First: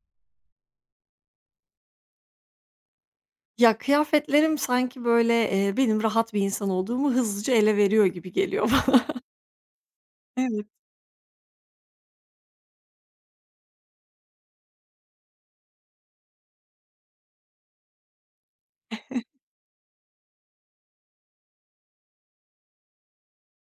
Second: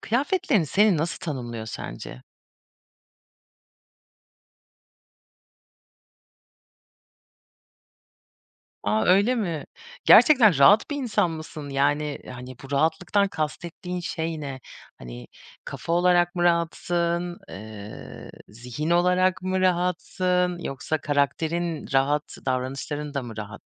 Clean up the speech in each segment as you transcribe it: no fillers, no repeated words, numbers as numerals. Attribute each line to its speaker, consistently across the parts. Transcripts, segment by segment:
Speaker 1: Kıyafetlerin seni nasıl tanımlıyor sence?
Speaker 2: Ya, kıyafetlerim sanki, böyle, benim rahat bir insan olduğumu hızlıca ele veriyor gibi geliyor bana.
Speaker 1: A, öyle mi? Gerçekten
Speaker 2: Evet.
Speaker 1: rahat bir insan mısın? Bu rahatlıktan kastettiğin şey ne? Hani, kafa olarak mı rahatsın? Zihin olarak mı rahatsın? Yoksa karakterin rahat, davranışların da mı rahat?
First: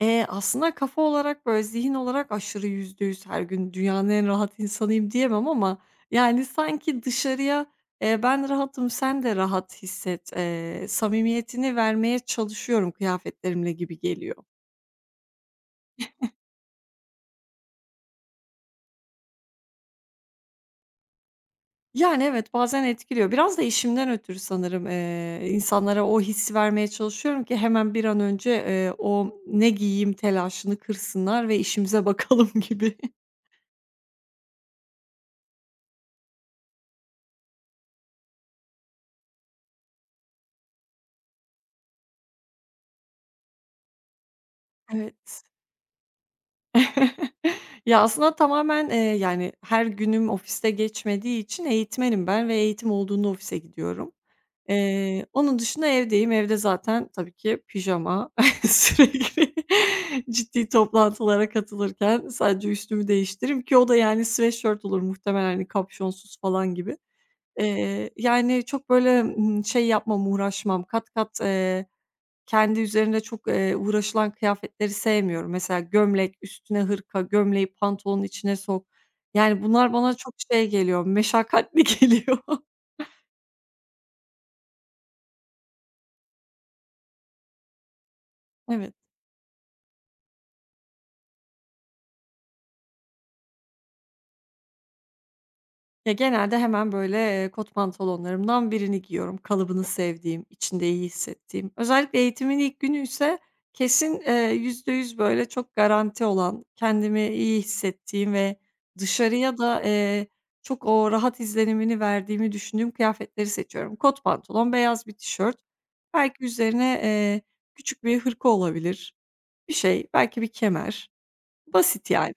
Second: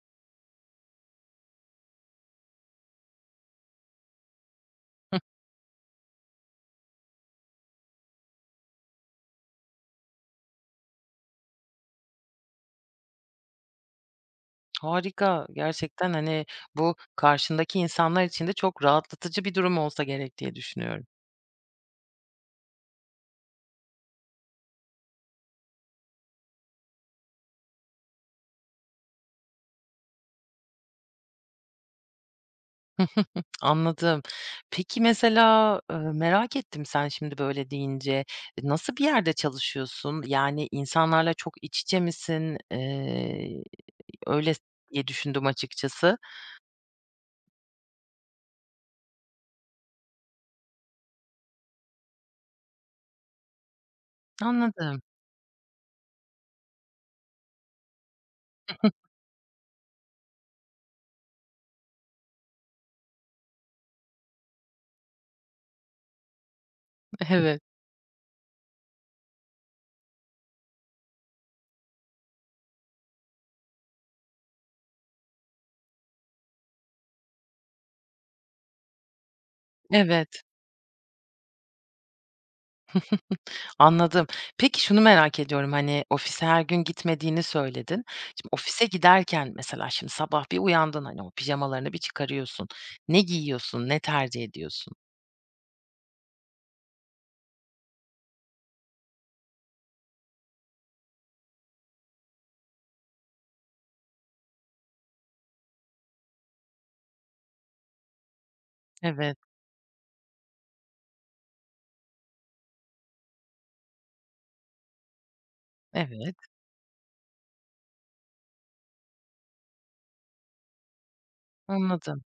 Speaker 2: Aslında kafa olarak, böyle, zihin olarak aşırı %100 her gün dünyanın en rahat insanıyım
Speaker 1: Hıh,
Speaker 2: diyemem ama, yani, sanki dışarıya, "Ben rahatım, sen de rahat hisset." Samimiyetini vermeye çalışıyorum kıyafetlerimle gibi geliyor.
Speaker 1: harika. Bu karşındaki insanlar için de çok rahatlatıcı bir durum olsa gerek diye düşünüyorum.
Speaker 2: Yani, evet, bazen etkiliyor. Biraz da işimden ötürü sanırım, insanlara o hissi vermeye çalışıyorum ki hemen bir an önce, o "ne giyeyim" telaşını kırsınlar ve işimize bakalım gibi.
Speaker 1: Anladım. Merak ettim sen şimdi böyle deyince. Nasıl bir yerde çalışıyorsun? Yani, insanlarla çok iç içe misin? Öyle diye
Speaker 2: Evet.
Speaker 1: düşündüm açıkçası.
Speaker 2: Ya, aslında tamamen, yani, her günüm ofiste geçmediği için eğitmenim ben ve eğitim olduğunda ofise gidiyorum.
Speaker 1: Anladım.
Speaker 2: Onun dışında evdeyim. Evde zaten tabii ki pijama sürekli ciddi toplantılara katılırken sadece üstümü değiştiririm ki o da yani sweatshirt olur muhtemelen, hani, kapşonsuz falan gibi.
Speaker 1: Evet,
Speaker 2: Yani, çok böyle, şey yapmam, uğraşmam. Kat kat, kendi üzerinde çok, uğraşılan kıyafetleri sevmiyorum. Mesela gömlek, üstüne hırka, gömleği pantolonun içine sok. Yani, bunlar bana çok
Speaker 1: evet,
Speaker 2: şey geliyor, meşakkatli geliyor.
Speaker 1: anladım. Peki, şunu merak ediyorum, hani, ofise her gün gitmediğini söyledin. Şimdi ofise
Speaker 2: Evet.
Speaker 1: giderken mesela şimdi sabah bir uyandın, hani, o pijamalarını bir çıkarıyorsun. Ne giyiyorsun? Ne tercih ediyorsun?
Speaker 2: Ya, genelde hemen, böyle, kot pantolonlarımdan birini giyiyorum. Kalıbını sevdiğim, içinde iyi hissettiğim. Özellikle eğitimin ilk günü ise kesin, %100 böyle çok garanti olan, kendimi iyi hissettiğim ve
Speaker 1: Evet,
Speaker 2: dışarıya da, çok o rahat izlenimini verdiğimi düşündüğüm kıyafetleri seçiyorum. Kot pantolon, beyaz bir tişört,
Speaker 1: evet,
Speaker 2: belki üzerine, küçük bir hırka olabilir, bir şey, belki bir kemer. Basit
Speaker 1: anladım.
Speaker 2: yani.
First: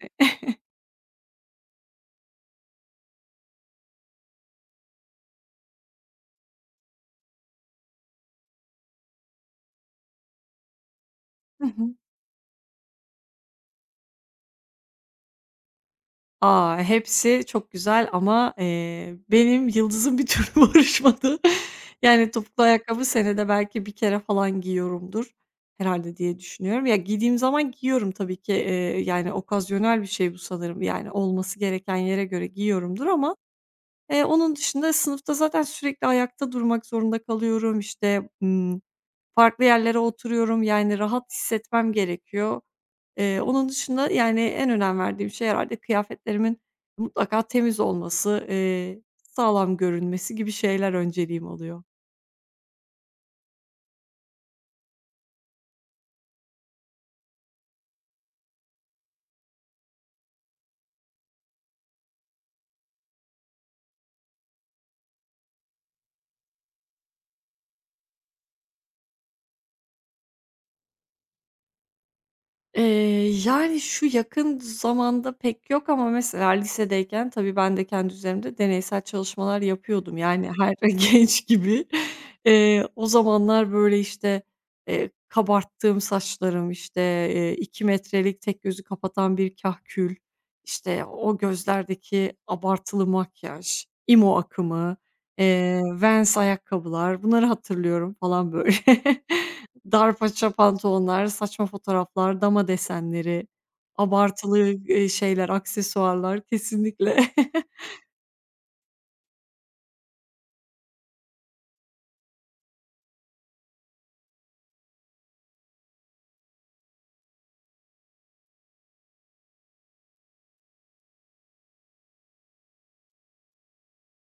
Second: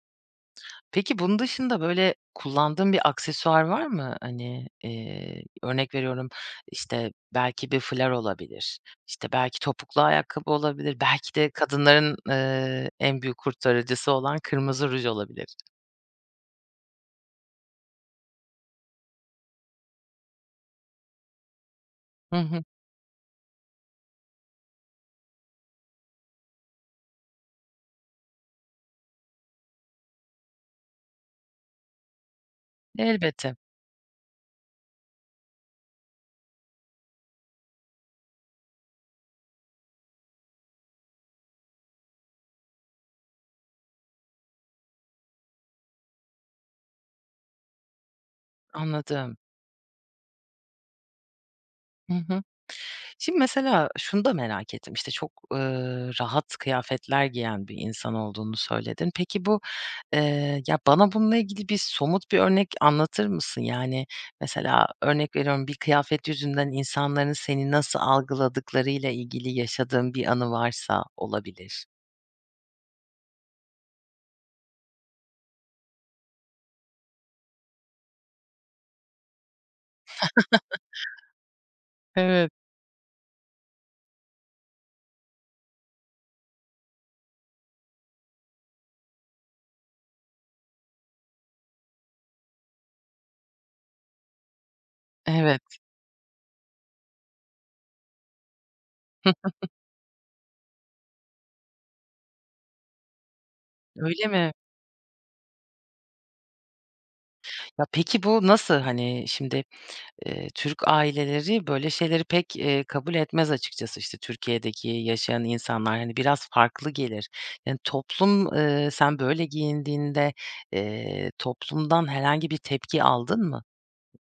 Speaker 1: Peki, bunun dışında, böyle, kullandığın bir aksesuar var mı? Örnek veriyorum, işte, belki bir fular olabilir, işte, belki topuklu ayakkabı olabilir, belki de kadınların, en büyük kurtarıcısı olan kırmızı ruj olabilir.
Speaker 2: A! Hepsi çok güzel ama, benim yıldızım bir türlü barışmadı. Yani,
Speaker 1: Hı
Speaker 2: topuklu
Speaker 1: hı.
Speaker 2: ayakkabı senede belki bir kere falan giyiyorumdur herhalde diye düşünüyorum. Ya, giydiğim zaman giyiyorum tabii ki, yani, okazyonel bir şey bu sanırım. Yani, olması gereken yere göre giyiyorumdur ama,
Speaker 1: Elbette,
Speaker 2: onun dışında sınıfta zaten sürekli ayakta durmak zorunda kalıyorum. İşte, farklı yerlere oturuyorum. Yani, rahat hissetmem gerekiyor. Onun dışında, yani, en önem verdiğim şey herhâlde kıyafetlerimin mutlaka temiz olması,
Speaker 1: anladım.
Speaker 2: sağlam görünmesi gibi şeyler önceliğim oluyor.
Speaker 1: Hı hı. Şimdi mesela şunu da merak ettim, rahat kıyafetler giyen bir insan olduğunu söyledin. Bana bununla ilgili bir somut bir örnek anlatır mısın? Yani, mesela örnek veriyorum, bir kıyafet yüzünden insanların seni nasıl algıladıklarıyla ilgili yaşadığın bir anı varsa olabilir.
Speaker 2: Eee, yani, şu yakın zamanda pek yok ama mesela lisedeyken tabii ben de kendi üzerimde deneysel çalışmalar yapıyordum. Yani, her genç gibi,
Speaker 1: Evet,
Speaker 2: o zamanlar, böyle, işte, kabarttığım saçlarım, işte, 2 metrelik tek gözü kapatan bir kahkül, işte, o gözlerdeki abartılı makyaj, imo akımı,
Speaker 1: evet.
Speaker 2: Vans ayakkabılar bunları hatırlıyorum falan, böyle.
Speaker 1: Hıh,
Speaker 2: Dar paça pantolonlar, saçma fotoğraflar, dama desenleri,
Speaker 1: öyle mi?
Speaker 2: abartılı, şeyler, aksesuarlar kesinlikle.
Speaker 1: Ya, peki bu nasıl? Türk aileleri böyle şeyleri pek kabul etmez açıkçası. İşte Türkiye'deki yaşayan insanlar, hani, biraz farklı gelir. Yani, sen böyle giyindiğinde, toplumdan herhangi bir tepki aldın mı?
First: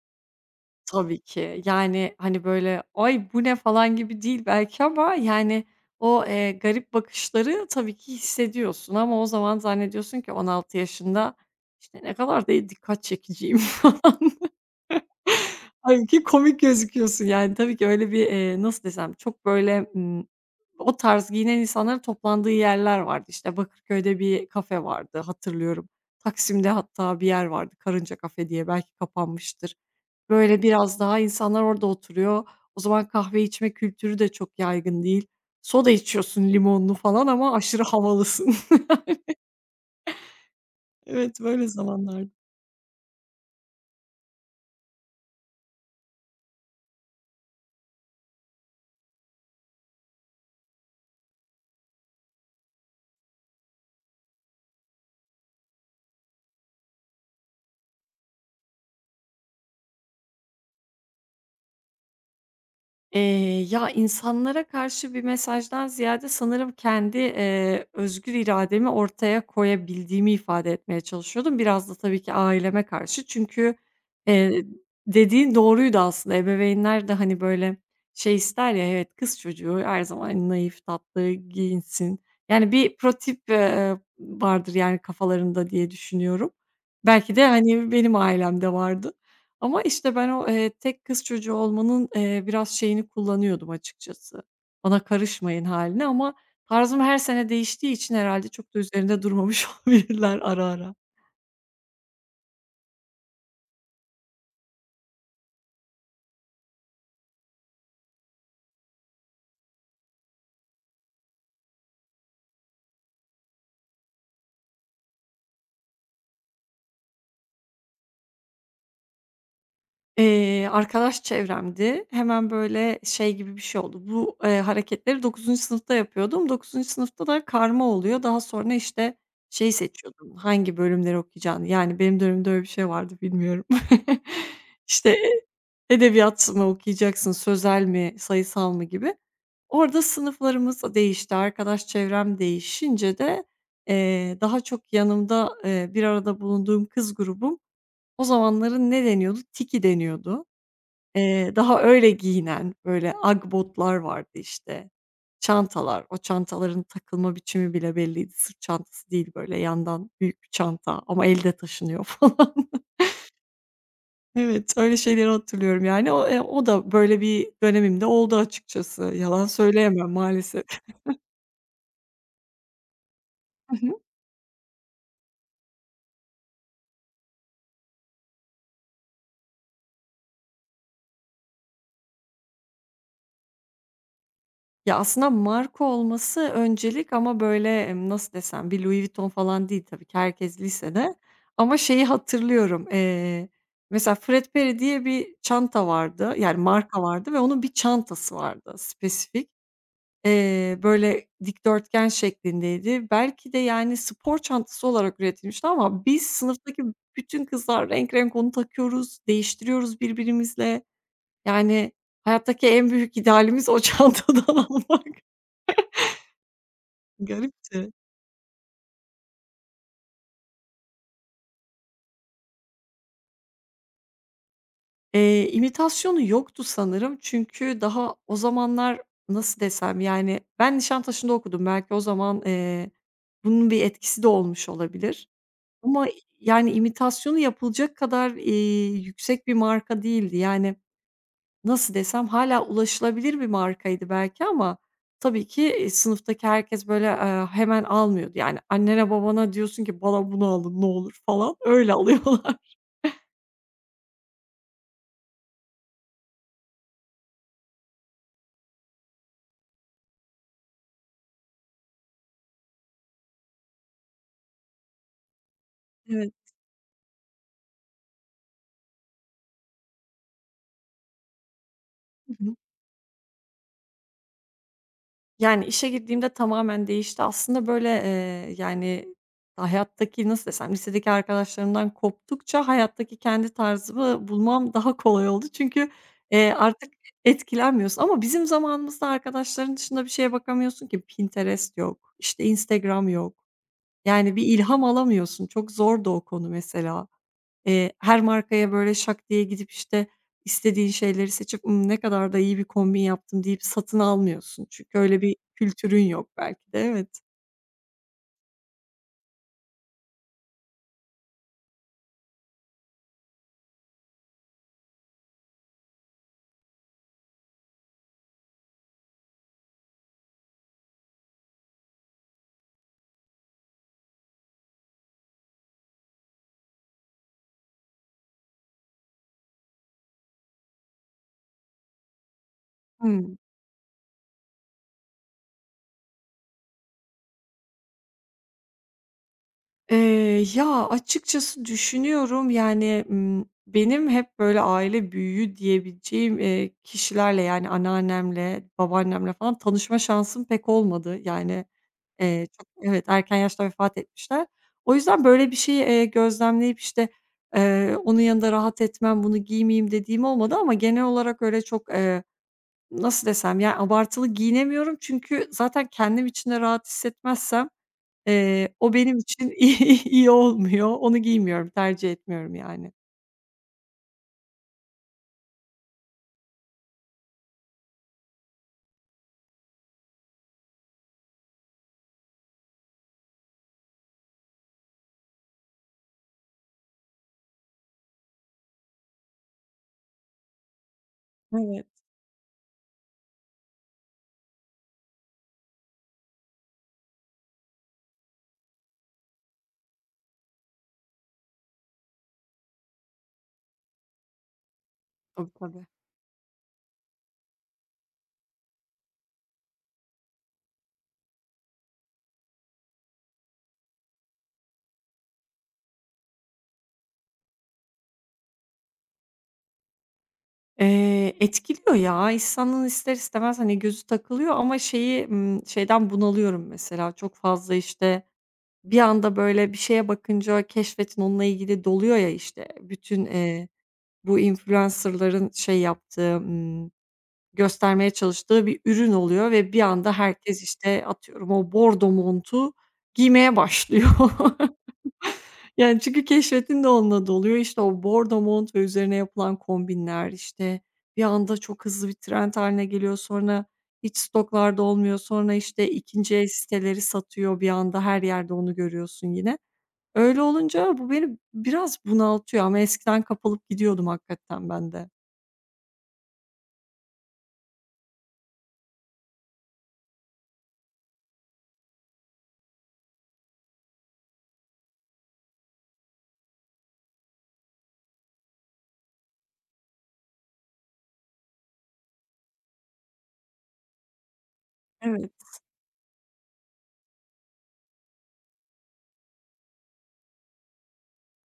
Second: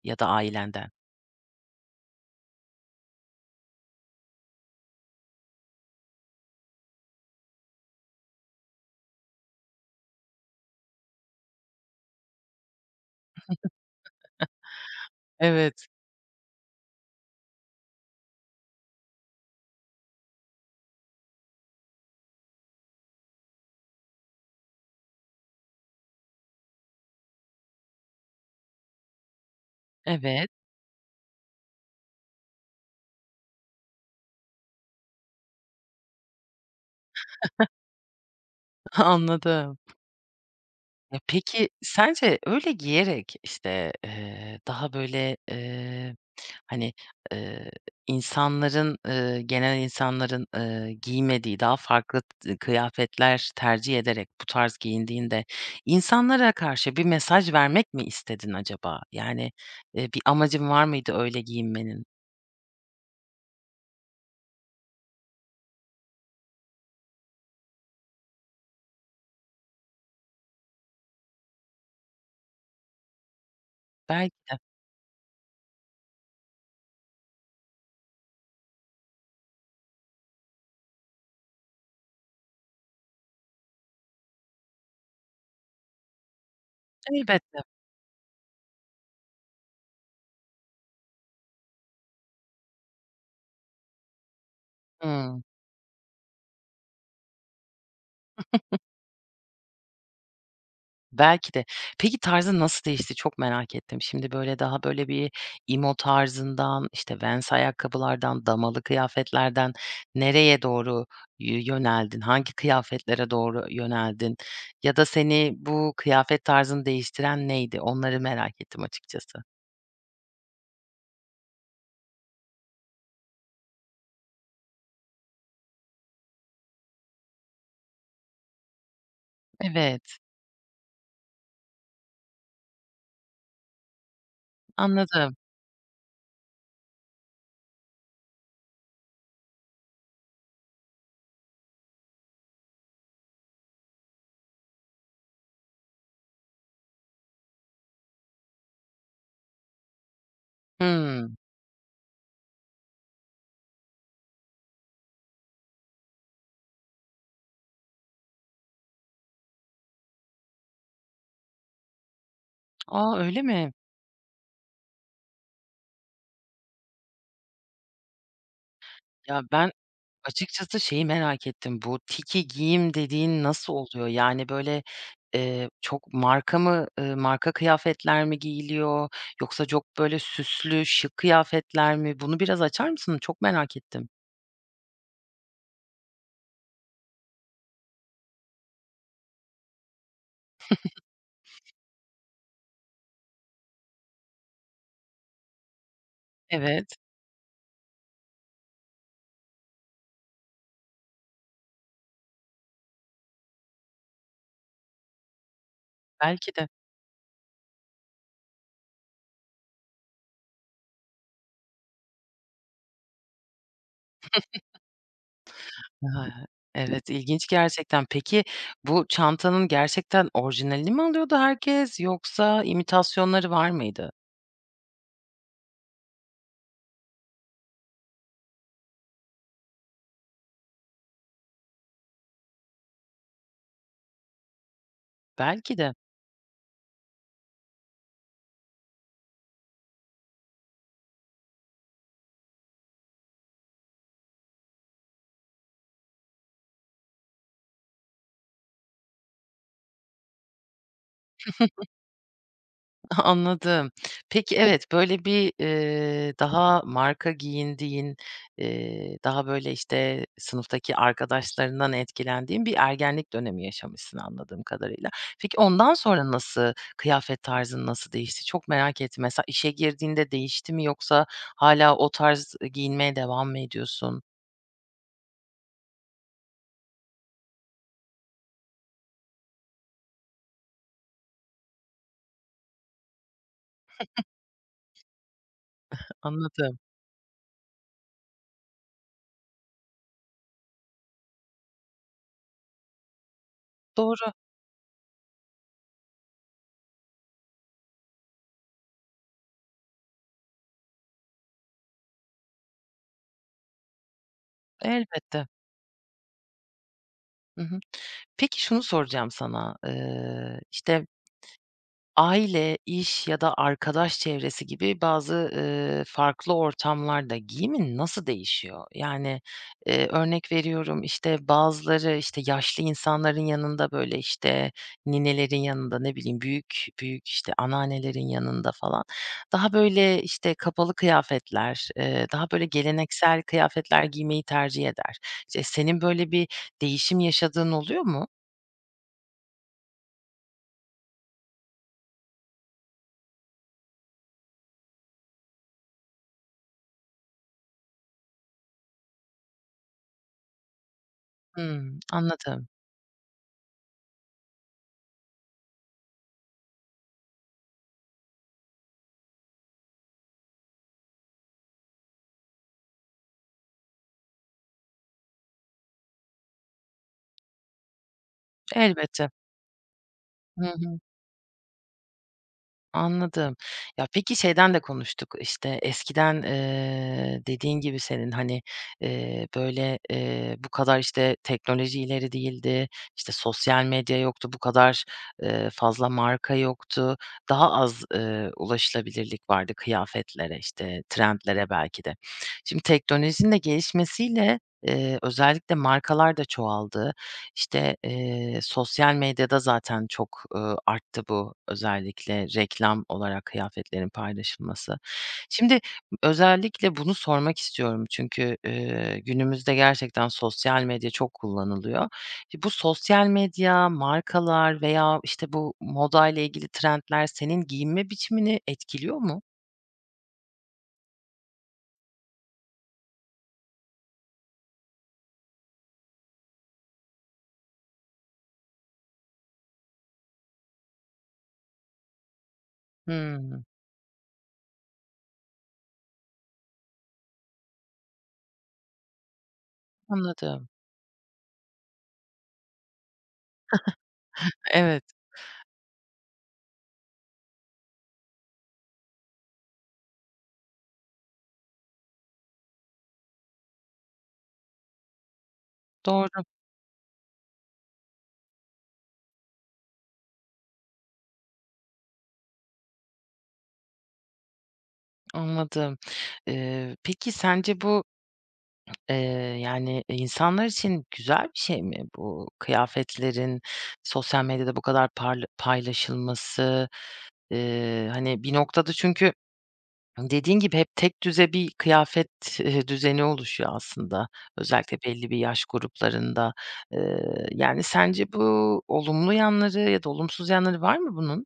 Speaker 1: Ya da ailenden.
Speaker 2: Tabii ki. Yani, hani, böyle, "Ay, bu ne?" falan gibi değil belki ama, yani, o, garip bakışları tabii ki hissediyorsun ama o zaman zannediyorsun ki 16 yaşında, işte, "Ne kadar da dikkat çekiciyim."
Speaker 1: Evet,
Speaker 2: Halbuki komik gözüküyorsun. Yani, tabii ki öyle bir, nasıl desem, çok böyle, o tarz giyinen insanların toplandığı yerler vardı. İşte, Bakırköy'de bir kafe vardı, hatırlıyorum. Taksim'de hatta bir yer vardı, Karınca Kafe diye, belki kapanmıştır.
Speaker 1: evet,
Speaker 2: Böyle biraz daha insanlar orada oturuyor. O zaman kahve içme kültürü de çok yaygın değil. Soda içiyorsun limonlu falan ama aşırı havalısın.
Speaker 1: anladım. Ya,
Speaker 2: Evet, böyle
Speaker 1: peki
Speaker 2: zamanlardı.
Speaker 1: sence öyle giyerek, işte, daha böyle, hani, eee, insanların, genel insanların, giymediği daha farklı kıyafetler tercih ederek bu tarz giyindiğinde insanlara karşı bir mesaj vermek mi istedin acaba? Yani, bir amacın var mıydı öyle giyinmenin?
Speaker 2: Eee, ya, insanlara karşı bir mesajdan ziyade sanırım kendi, özgür irademi ortaya koyabildiğimi ifade etmeye çalışıyordum. Biraz da tabii ki aileme karşı çünkü,
Speaker 1: Belki de.
Speaker 2: eee, dediğin doğruydu aslında. Ebeveynler de, hani, böyle, şey ister ya, evet, kız çocuğu her zaman hani naif, tatlı giyinsin. Yani, bir prototip, vardır, yani, kafalarında diye düşünüyorum. Belki de,
Speaker 1: Elbette.
Speaker 2: hani, benim ailemde vardı. Ama, işte, ben o, tek kız çocuğu olmanın, biraz şeyini kullanıyordum açıkçası. Bana
Speaker 1: Hıı.
Speaker 2: karışmayın hâlini ama tarzım her sene değiştiği için herhalde çok da üzerinde durmamış olabilirler ara ara.
Speaker 1: Belki de. Peki tarzın nasıl değişti? Çok merak ettim. Şimdi, böyle, daha, böyle, bir emo tarzından, işte, Vans ayakkabılardan, damalı kıyafetlerden nereye doğru yöneldin? Hangi kıyafetlere doğru yöneldin? Ya da seni bu kıyafet tarzını değiştiren neydi? Onları merak ettim açıkçası.
Speaker 2: Arkadaş çevremdi. Hemen, böyle, şey gibi bir şey oldu. Bu, hareketleri dokuzuncu sınıfta yapıyordum. Dokuzuncu sınıfta da karma oluyor. Daha sonra, işte, şeyi
Speaker 1: Evet,
Speaker 2: seçiyordum hangi bölümleri okuyacağını. Yani, benim dönemimde öyle bir şey vardı, bilmiyorum. İşte,
Speaker 1: anladım.
Speaker 2: edebiyat mı okuyacaksın, sözel mi, sayısal mı gibi. Orada sınıflarımız değişti. Arkadaş çevrem değişince de, daha çok yanımda, bir arada bulunduğum kız grubum o zamanların ne deniyordu? Tiki deniyordu.
Speaker 1: Hımm.
Speaker 2: Daha öyle giyinen, böyle agbotlar vardı işte. Çantalar, o çantaların takılma biçimi bile belliydi. Sırt çantası değil böyle yandan büyük bir çanta ama elde taşınıyor falan.
Speaker 1: A, öyle mi?
Speaker 2: Evet, öyle şeyleri hatırlıyorum yani. O, o da böyle bir dönemimde oldu açıkçası.
Speaker 1: Ya,
Speaker 2: Yalan
Speaker 1: ben
Speaker 2: söyleyemem maalesef.
Speaker 1: Açıkçası şeyi merak ettim, bu tiki giyim dediğin nasıl oluyor? Yani, çok marka mı, marka kıyafetler mi giyiliyor yoksa çok, böyle, süslü, şık kıyafetler mi? Bunu biraz açar mısın? Çok merak ettim.
Speaker 2: Ya, aslında marka olması öncelik ama, böyle, nasıl desem, bir Louis Vuitton falan değil tabii ki, herkes lisede. Ama şeyi hatırlıyorum, mesela Fred Perry diye bir çanta vardı, yani
Speaker 1: Evet,
Speaker 2: marka vardı ve onun bir çantası vardı spesifik. Böyle, dikdörtgen şeklindeydi. Belki de, yani, spor çantası olarak üretilmişti ama biz
Speaker 1: belki de.
Speaker 2: sınıftaki bütün kızlar renk renk onu takıyoruz, değiştiriyoruz birbirimizle. Yani, hayattaki en büyük idealimiz o çantadan almak.
Speaker 1: Ha. Evet, ilginç
Speaker 2: Garipti.
Speaker 1: gerçekten. Peki, bu çantanın gerçekten orijinalini mi alıyordu herkes yoksa imitasyonları var mıydı?
Speaker 2: İmitasyonu yoktu sanırım çünkü daha o zamanlar nasıl desem, yani, ben Nişantaşı'nda okudum. Belki o zaman, bunun bir etkisi de olmuş olabilir
Speaker 1: Belki de.
Speaker 2: ama, yani, imitasyonu yapılacak kadar, yüksek bir marka değildi. Yani, nasıl desem, hala ulaşılabilir bir markaydı belki ama tabii ki, sınıftaki herkes, böyle, hemen almıyordu. Yani, annene babana diyorsun ki, "Bana bunu alın ne olur." falan, öyle alıyorlar.
Speaker 1: Anladım. Peki, daha marka giyindiğin, sınıftaki arkadaşlarından etkilendiğin bir ergenlik dönemi yaşamışsın anladığım kadarıyla. Peki, ondan
Speaker 2: Evet.
Speaker 1: sonra nasıl, kıyafet tarzın nasıl değişti? Çok merak ettim. Mesela işe girdiğinde değişti mi yoksa hala o
Speaker 2: Hı
Speaker 1: tarz
Speaker 2: hı.
Speaker 1: giyinmeye devam mı ediyorsun?
Speaker 2: Yani, işe girdiğimde tamamen değişti. Aslında, böyle, yani, hayattaki nasıl desem, lisedeki arkadaşlarımdan koptukça hayattaki kendi tarzımı bulmam daha kolay oldu. Çünkü,
Speaker 1: Anladım.
Speaker 2: artık etkilenmiyorsun ama bizim zamanımızda arkadaşların dışında bir şeye bakamıyorsun ki. Pinterest yok, işte, Instagram yok.
Speaker 1: Doğru,
Speaker 2: Yani, bir ilham alamıyorsun. Çok zor da o konu mesela. Her markaya böyle şak diye gidip, işte, istediğin şeyleri seçip, "Ne kadar da iyi bir kombin yaptım." deyip satın almıyorsun. Çünkü öyle bir
Speaker 1: elbette.
Speaker 2: kültürün yok belki de. Evet.
Speaker 1: Hı hı. Peki, şunu soracağım sana. Aile, iş ya da arkadaş çevresi gibi bazı, farklı ortamlarda giyimin nasıl değişiyor? Yani, örnek veriyorum, işte, bazıları, işte, yaşlı insanların yanında, böyle, işte, ninelerin yanında, ne bileyim, büyük büyük, işte, anneannelerin yanında falan daha, böyle, işte, kapalı kıyafetler, daha, böyle,
Speaker 2: Hıı.
Speaker 1: geleneksel kıyafetler giymeyi tercih eder. İşte, senin böyle bir değişim yaşadığın oluyor mu?
Speaker 2: Ya, açıkçası düşünüyorum, yani, benim hep böyle aile büyüğü diyebileceğim, kişilerle, yani, anneannemle, babaannemle falan tanışma şansım pek olmadı. Yani,
Speaker 1: Hımm,
Speaker 2: çok
Speaker 1: anladım.
Speaker 2: evet, erken yaşta vefat etmişler. O yüzden böyle bir şeyi, gözlemleyip, işte, onun yanında rahat etmem, bunu giymeyeyim dediğim olmadı ama genel olarak öyle çok, nasıl desem, yani, abartılı giyinemiyorum çünkü zaten kendim için de rahat hissetmezsem o benim
Speaker 1: Elbette.
Speaker 2: için iyi iyi
Speaker 1: Hı
Speaker 2: olmuyor.
Speaker 1: hı.
Speaker 2: Onu giymiyorum, tercih etmiyorum yani.
Speaker 1: Anladım. Ya, peki şeyden de konuştuk, işte, dediğin gibi senin, hani, bu kadar, işte, teknoloji ileri değildi, işte, sosyal medya yoktu, bu kadar fazla marka yoktu. Daha az, ulaşılabilirlik vardı kıyafetlere, işte, trendlere
Speaker 2: Evet.
Speaker 1: belki de. Şimdi teknolojinin de gelişmesiyle, özellikle markalar da çoğaldı. İşte, sosyal medyada zaten çok, arttı bu özellikle reklam olarak kıyafetlerin paylaşılması.
Speaker 2: Tabii,
Speaker 1: Şimdi
Speaker 2: tabii.
Speaker 1: özellikle bunu sormak istiyorum çünkü, günümüzde gerçekten sosyal medya çok kullanılıyor. E, bu sosyal medya, markalar veya, işte, bu moda ile ilgili trendler senin giyinme biçimini etkiliyor mu?
Speaker 2: Etkiliyor ya. İnsanın ister istemez, hani, gözü takılıyor ama şeyi, şeyden bunalıyorum mesela çok fazla, işte, bir anda, böyle, bir şeye bakınca keşfetin onunla ilgili doluyor ya, işte, bütün,
Speaker 1: Hımm,
Speaker 2: bu influencer'ların şey yaptığı, göstermeye çalıştığı bir ürün oluyor ve bir anda herkes,
Speaker 1: anladım.
Speaker 2: işte, atıyorum o bordo montu giymeye başlıyor.
Speaker 1: Evet,
Speaker 2: Yani, çünkü keşfetin de onunla doluyor. İşte, o bordo mont ve üzerine yapılan kombinler, işte, bir anda çok hızlı bir trend haline geliyor. Sonra hiç stoklarda olmuyor. Sonra, işte, ikinci
Speaker 1: doğru,
Speaker 2: el siteleri satıyor. Bir anda her yerde onu görüyorsun yine. Öyle olunca bu beni biraz bunaltıyor ama eskiden kapılıp gidiyordum hakikaten ben de.
Speaker 1: anladım. Peki sence Eee, insanlar için güzel bir şey mi bu kıyafetlerin sosyal medyada bu kadar paylaşılması? Bir noktada çünkü dediğin gibi hep tek tekdüze bir kıyafet, düzeni oluşuyor aslında. Özellikle belli
Speaker 2: Evet.
Speaker 1: bir yaş gruplarında. Yani, sence bu olumlu yanları ya da olumsuz yanları var mı bunun?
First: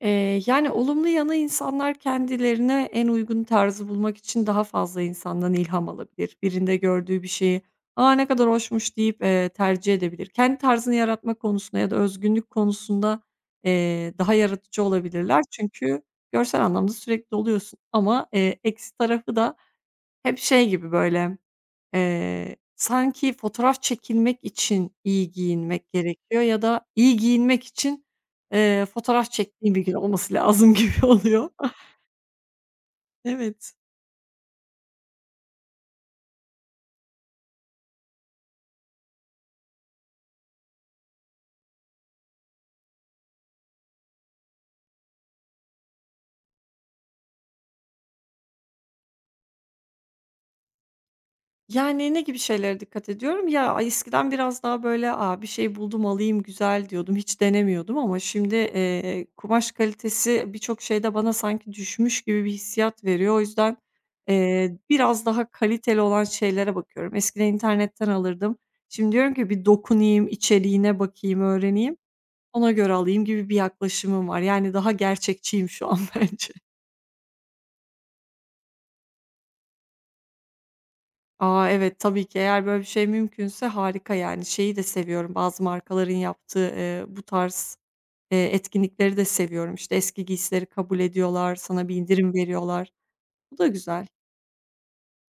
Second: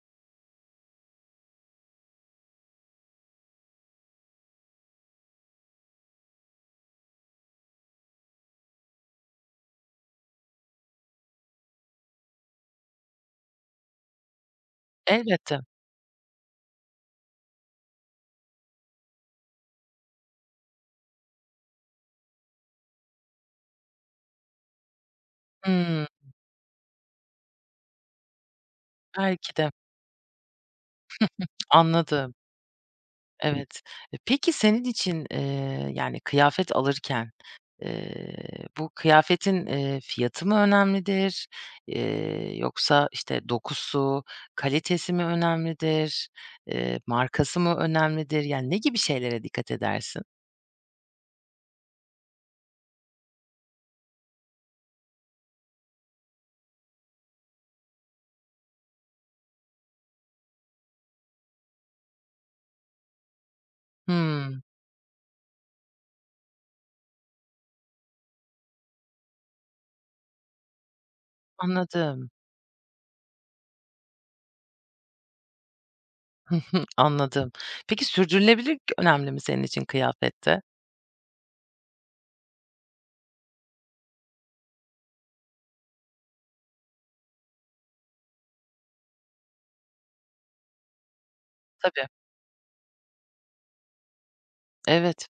Speaker 2: Yani, olumlu yanı insanlar kendilerine en uygun tarzı bulmak için daha fazla insandan ilham alabilir. Birinde gördüğü bir şeyi, "A, ne kadar hoşmuş." deyip, tercih edebilir. Kendi tarzını yaratma konusunda ya da özgünlük konusunda, daha yaratıcı olabilirler.
Speaker 1: Elbette.
Speaker 2: Çünkü görsel anlamda sürekli oluyorsun ama, eksi tarafı da hep şey gibi böyle sanki fotoğraf çekilmek için iyi giyinmek
Speaker 1: Hımm,
Speaker 2: gerekiyor ya da iyi giyinmek için, fotoğraf
Speaker 1: belki de.
Speaker 2: çektiğim bir gün olması lazım gibi oluyor.
Speaker 1: Anladım.
Speaker 2: Evet.
Speaker 1: Evet. Peki senin için, kıyafet alırken, bu kıyafetin, fiyatı mı önemlidir? Yoksa, işte, dokusu, kalitesi mi önemlidir? Markası mı önemlidir? Yani, ne gibi şeylere dikkat edersin?
Speaker 2: Yani, ne gibi şeylere dikkat ediyorum? Ya, ay, eskiden biraz daha böyle, aa bir şey buldum, alayım, güzel." diyordum. Hiç denemiyordum ama şimdi, kumaş kalitesi birçok şeyde bana sanki düşmüş gibi bir hissiyat veriyor. O yüzden,
Speaker 1: Hımm,
Speaker 2: biraz daha kaliteli olan şeylere bakıyorum. Eskiden internetten alırdım. Şimdi diyorum ki, "Bir dokunayım, içeriğine bakayım, öğreneyim,
Speaker 1: anladım.
Speaker 2: ona göre alayım." gibi bir yaklaşımım var. Yani daha gerçekçiyim şu an bence.
Speaker 1: Anladım. Peki sürdürülebilirlik önemli mi senin için kıyafette?
Speaker 2: Aa evet, tabii ki eğer böyle bir şey mümkünse harika, yani. Şeyi de seviyorum, bazı markaların yaptığı, bu tarz, etkinlikleri de seviyorum. İşte, eski giysileri kabul ediyorlar, sana bir
Speaker 1: Tabii,
Speaker 2: indirim veriyorlar. Bu da güzel.
Speaker 1: evet.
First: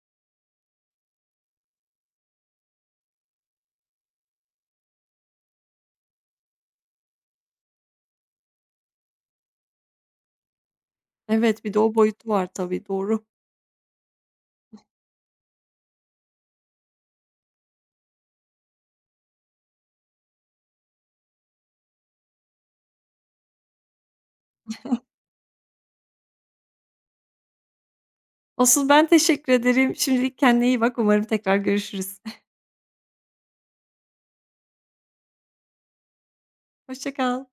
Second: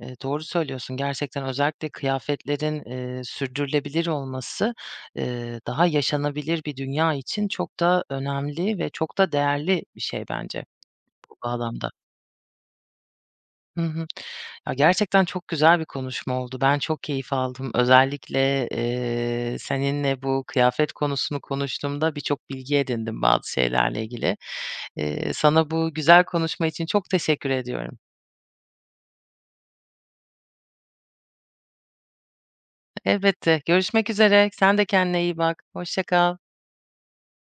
Speaker 1: Doğru söylüyorsun. Gerçekten özellikle kıyafetlerin, sürdürülebilir olması, daha yaşanabilir bir dünya için çok da önemli ve çok da değerli bir şey bence bu
Speaker 2: Evet, bir de
Speaker 1: bağlamda.
Speaker 2: o boyutu var tabii, doğru.
Speaker 1: Hı hı. Ya, gerçekten çok güzel bir konuşma oldu. Ben çok keyif aldım. Özellikle, seninle bu kıyafet konusunu konuştuğumda birçok bilgi edindim bazı şeylerle ilgili. Sana bu güzel konuşma için çok teşekkür ediyorum.
Speaker 2: Asıl ben teşekkür ederim. Şimdilik kendine iyi bak. Umarım tekrar görüşürüz.
Speaker 1: Elbette, görüşmek üzere. Sen de kendine iyi bak. Hoşça kal.
Speaker 2: Hoşça kal.